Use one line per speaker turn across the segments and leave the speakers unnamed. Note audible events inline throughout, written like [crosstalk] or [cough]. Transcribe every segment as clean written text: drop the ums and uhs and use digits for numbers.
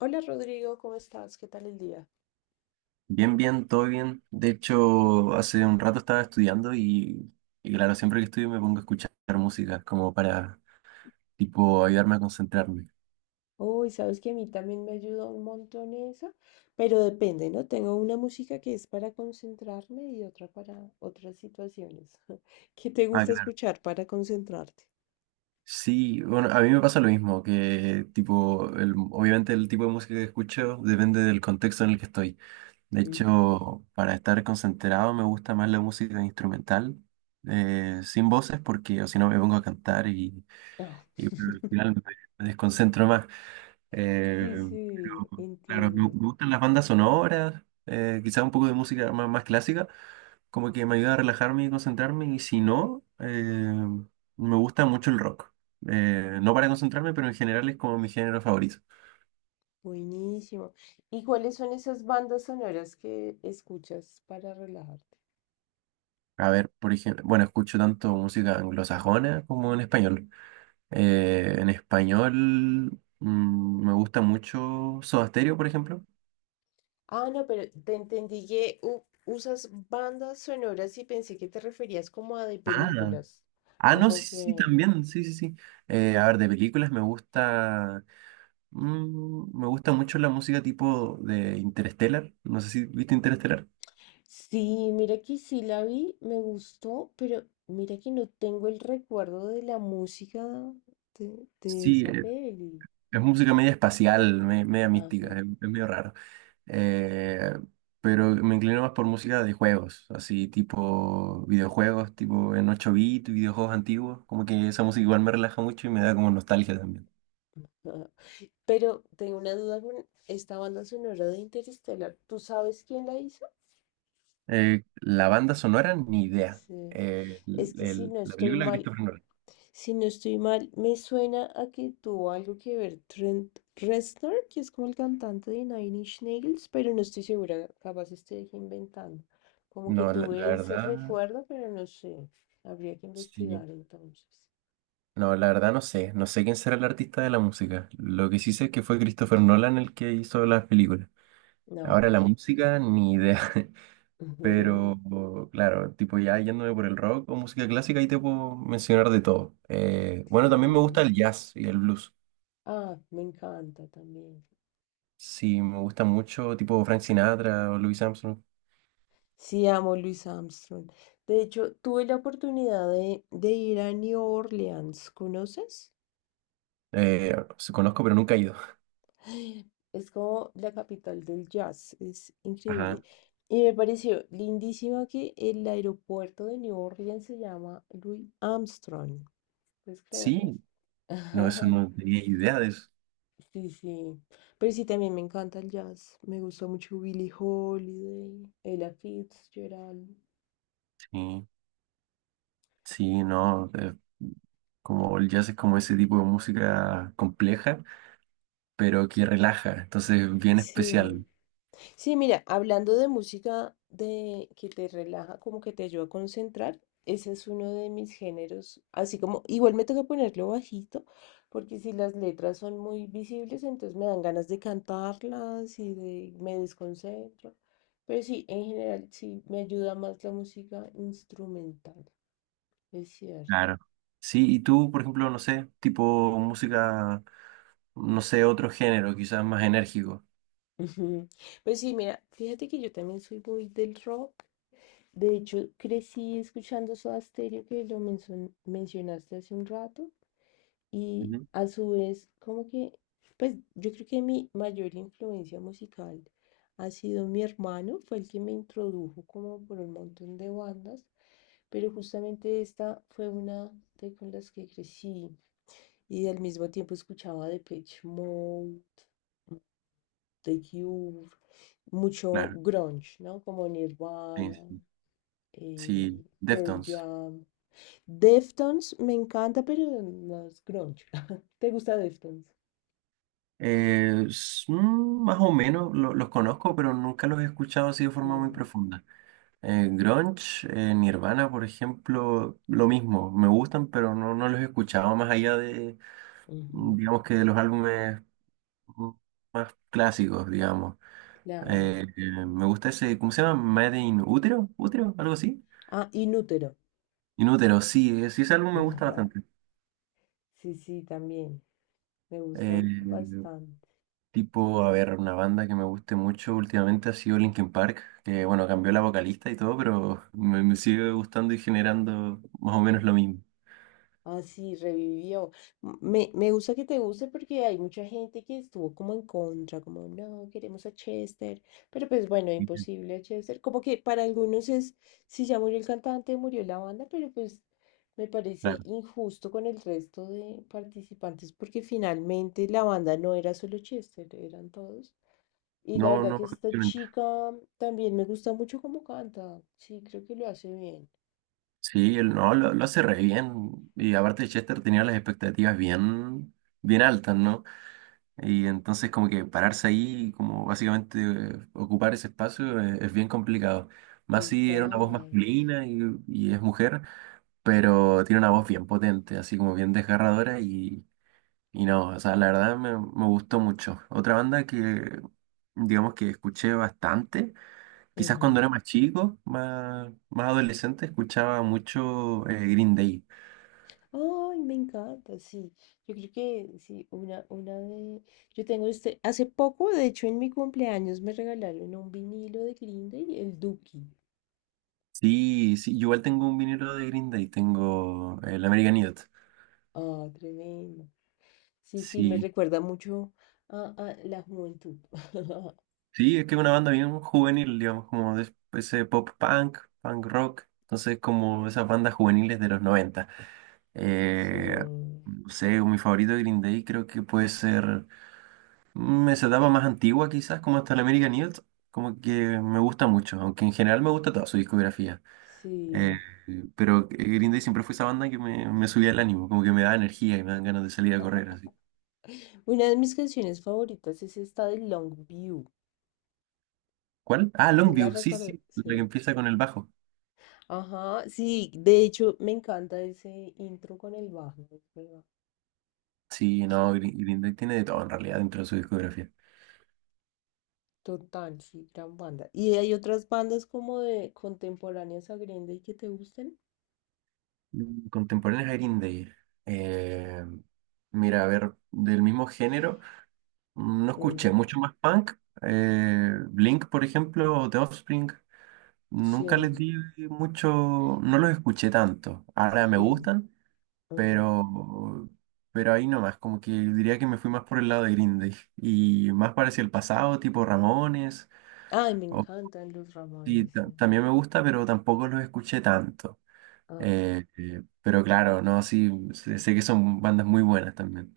Hola Rodrigo, ¿cómo estás? ¿Qué tal el día?
Bien, bien, todo bien. De hecho, hace un rato estaba estudiando y claro, siempre que estudio me pongo a escuchar música como para, tipo, ayudarme a concentrarme.
Uy, sabes que a mí también me ayuda un montón eso, pero depende, ¿no? Tengo una música que es para concentrarme y otra para otras situaciones. [laughs] ¿Qué te
Ah,
gusta
claro.
escuchar para concentrarte?
Sí, bueno, a mí me pasa lo mismo, que tipo, obviamente el tipo de música que escucho depende del contexto en el que estoy. De
Ujú.
hecho, para estar concentrado me gusta más la música instrumental, sin voces, porque o si no me pongo a cantar
Oh.
y bueno, al final me desconcentro más.
Sí,
Eh,
sí,
pero, claro, me
entiendo.
gustan las bandas sonoras, quizás un poco de música más, más clásica, como que me ayuda a relajarme y concentrarme, y si no, me gusta mucho el rock. No para concentrarme, pero en general es como mi género favorito.
Buenísimo. ¿Y cuáles son esas bandas sonoras que escuchas para relajarte?
A ver, por ejemplo, bueno, escucho tanto música anglosajona como en español. En español me gusta mucho Soda Stereo, por ejemplo.
Ah, no, pero te entendí que usas bandas sonoras y pensé que te referías como a de
Ah,
películas.
ah, no,
Como
sí, sí, sí,
que...
también, sí, sí, sí. A ver, de películas me gusta. Me gusta mucho la música tipo de Interstellar. No sé si viste Interstellar.
Sí, mira que sí la vi, me gustó, pero mira que no tengo el recuerdo de la música de
Sí,
esa peli.
es música media espacial, media
Ajá.
mística, es medio raro. Eh, pero me inclino más por música de juegos, así tipo videojuegos, tipo en 8 bits, videojuegos antiguos. Como que esa música igual me relaja mucho y me da como nostalgia también.
[laughs] Pero tengo una duda con esta banda sonora de Interestelar. ¿Tú sabes quién la hizo?
La banda sonora, ni idea.
Sí. Es que si no
La
estoy
película de
mal,
Christopher Nolan.
si no estoy mal, me suena a que tuvo algo que ver Trent Reznor, que es como el cantante de Nine Inch Nails, pero no estoy segura, capaz estoy inventando. Como que
No,
tuve
la
ese
verdad,
recuerdo, pero no sé. Habría que
sí.
investigar entonces.
No, la verdad no sé. No sé quién será el artista de la música. Lo que sí sé es que fue Christopher Nolan el que hizo las películas.
No.
Ahora la música, ni idea.
[laughs]
[laughs]
es-
Pero claro, tipo ya yéndome por el rock o música clásica, ahí te puedo mencionar de todo. Bueno, también me
Claro.
gusta el jazz y el blues.
Ah, me encanta también.
Sí, me gusta mucho, tipo Frank Sinatra o Louis Armstrong.
Sí, amo Louis Armstrong. De hecho, tuve la oportunidad de ir a New Orleans, ¿conoces?
Se conozco, pero nunca he ido.
Es como la capital del jazz, es increíble.
Ajá.
Y me pareció lindísimo que el aeropuerto de New Orleans se llama Louis Armstrong. ¿Puedes creerlo?
Sí, no, eso
[laughs]
no tenía idea de eso.
Sí, sí. Pero sí, también me encanta el jazz. Me gusta mucho Billie Holiday, Ella Fitzgerald.
Sí. Sí, no, como el jazz es como ese tipo de música compleja, pero que relaja, entonces bien
Sí.
especial.
Sí, mira, hablando de música de que te relaja, como que te ayuda a concentrar, ese es uno de mis géneros, así como igual me toca ponerlo bajito, porque si las letras son muy visibles, entonces me dan ganas de cantarlas y de me desconcentro. Pero sí, en general sí me ayuda más la música instrumental, es cierto.
Claro. Sí, y tú, por ejemplo, no sé, tipo música, no sé, otro género, quizás más enérgico.
[laughs] Ujú. Pues sí, mira, fíjate que yo también soy muy del rock. De hecho, crecí escuchando Soda Stereo, que lo mencionaste hace un rato, y
Ujú.
a su vez, como que, pues yo creo que mi mayor influencia musical ha sido mi hermano, fue el que me introdujo como por un montón de bandas, pero justamente esta fue una de con las que crecí y al mismo tiempo escuchaba Depeche Mode, The Cure, mucho
Claro,
grunge, ¿no? Como
sí,
Nirvana,
sí. Sí,
Pearl
Deftones.
Jam. Deftones me encanta, pero no es grunge. [laughs] ¿Te gusta Deftones?
Más o menos los conozco, pero nunca los he escuchado así de forma muy
Mm,
profunda. Grunge, Nirvana, por ejemplo, lo mismo, me gustan, pero no, no los he escuchado más allá de
ujú,
digamos que de los álbumes mm, más clásicos, digamos.
claro.
Me gusta ese, ¿cómo se llama? Made in Útero, ¿Útero? ¿Algo así?
Ah, Inútero.
Inútero, sí, sí, ese
[laughs]
álbum me gusta
Ajá.
bastante.
Sí, sí, también. Me gustan
Eh,
bastante.
Tipo, a ver, una banda que me guste mucho últimamente ha sido Linkin Park, que bueno, cambió la vocalista y todo, pero me sigue gustando y generando más o menos lo mismo.
Así revivió. Me gusta que te guste porque hay mucha gente que estuvo como en contra, como no, queremos a Chester, pero pues bueno, imposible a Chester. Como que para algunos es, si ya murió el cantante, murió la banda, pero pues me parece
Claro.
injusto con el resto de participantes porque finalmente la banda no era solo Chester, eran todos. Y la
No,
verdad
no,
que esta
efectivamente.
chica también me gusta mucho cómo canta. Sí, creo que lo hace bien.
Sí, él no, lo hace re bien. Y aparte Chester tenía las expectativas bien, bien altas, ¿no? Y entonces como que pararse ahí, y como básicamente ocupar ese espacio es, bien complicado. Más si era una voz
Total.
masculina y es mujer, pero tiene una voz bien potente, así como bien desgarradora y no, o sea, la verdad me gustó mucho. Otra banda que digamos que escuché bastante, quizás cuando era más chico, más, más adolescente, escuchaba mucho Green Day.
Ay, me encanta, sí. Yo creo que sí, una de. Yo tengo este. Hace poco, de hecho, en mi cumpleaños me regalaron un vinilo de Green Day, el Duki.
Sí, sí, yo igual tengo un vinilo de Green Day, tengo el American Idiot.
Ah, tremendo. Sí, sí, me
Sí,
recuerda mucho a la juventud. [laughs]
sí, es que es una banda bien juvenil, digamos, como de ese pop punk, punk rock, entonces como esas bandas juveniles de los 90.
Sí,
Eh, no sé, mi favorito de Green Day creo que puede ser esa etapa más antigua quizás, como hasta el American Idiot, como que me gusta mucho, aunque en general me gusta toda su discografía. Eh,
sí.
pero Green Day siempre fue esa banda que me subía el ánimo, como que me da energía y me dan ganas de salir a correr así.
Una de mis canciones favoritas es esta de Longview.
¿Cuál? Ah,
¿Se la
Longview, sí,
recuerda?
sí, la que
Sí.
empieza con el bajo.
Ajá, sí, de hecho, me encanta ese intro con el bajo. ¿Verdad?
Sí, no, Green Day tiene de todo en realidad dentro de su discografía.
Total, sí, gran banda. ¿Y hay otras bandas como de contemporáneas a Green Day que te gusten?
Contemporáneos a Green Day. eh, mira, a ver, del mismo género, no escuché
Ujú.
mucho más punk. Blink, por ejemplo, o The Offspring, nunca
Sí,
les di mucho, no los escuché tanto. Ahora me
sí.
gustan,
Ujú.
pero, pero ahí nomás, como que diría que me fui más por el lado de Green Day y más parecía el pasado, tipo Ramones.
Ay, me
o-
encantan los
sí,
Ramones. Sí.
también me gusta, pero tampoco los escuché tanto.
Ajá.
Pero claro, no, sí, sé que son bandas muy buenas también.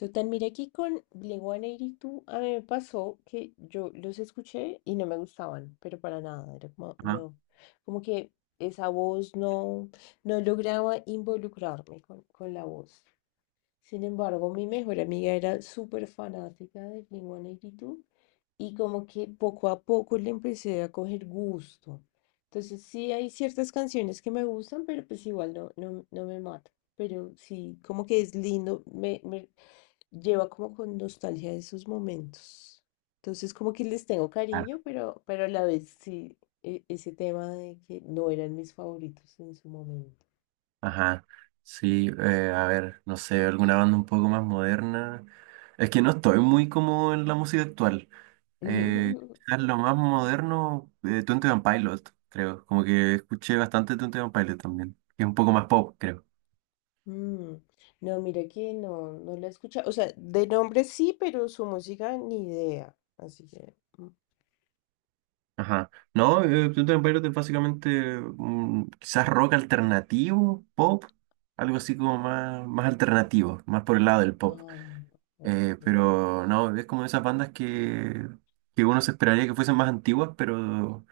Total, mira que con Blink 182 a mí me pasó que yo los escuché y no me gustaban, pero para nada, era como,
Ajá.
no, como que esa voz no, no lograba involucrarme con la voz. Sin embargo, mi mejor amiga era súper fanática de Blink-182 y dos y como que poco a poco le empecé a coger gusto. Entonces sí hay ciertas canciones que me gustan, pero pues igual no, no, no me mata. Pero sí, como que es lindo, me lleva como con nostalgia de esos momentos. Entonces como que les tengo
Claro.
cariño, pero a la vez sí, ese tema de que no eran mis favoritos en su momento.
Ajá. Sí, a ver, no sé, alguna banda un poco más moderna. Es que no estoy muy como en la música actual.
[laughs]
Quizás lo más moderno, Twenty One Pilot, creo. Como que escuché bastante Twenty One Pilot también, que es un poco más pop, creo.
Mm. No, mira que no, no la escucha. O sea, de nombre sí, pero su música ni idea. Así que.
Ajá. No, Pluto Empire es básicamente quizás rock alternativo, pop, algo así como más, más alternativo, más por el lado del pop.
Ah, ok.
Pero no, es como de esas bandas que uno se esperaría que fuesen más antiguas,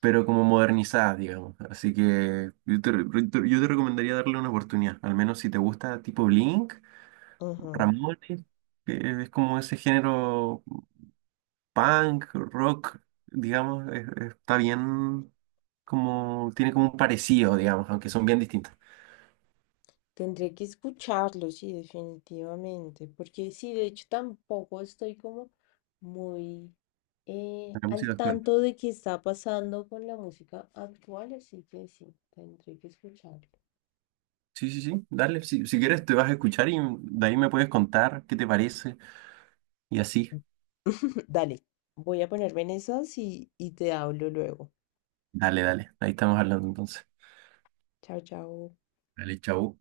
pero como modernizadas, digamos. Así que yo te, re- yo te recomendaría darle una oportunidad, al menos si te gusta tipo Blink,
Ajá.
Ramones, que es como ese género punk, rock, digamos, está bien como, tiene como un parecido, digamos, aunque son bien distintas
Tendré que escucharlo, sí, definitivamente. Porque sí, de hecho, tampoco estoy como muy
a la música
al
actual.
tanto de qué está pasando con la música actual, así que sí, tendré que escucharlo.
Sí, sí, sí, dale, si, si quieres te vas a escuchar y de ahí me puedes contar qué te parece y así.
[laughs] Dale, voy a ponerme en esas y te hablo luego.
Dale, dale, ahí estamos hablando entonces.
Chao, chao.
Dale, chau.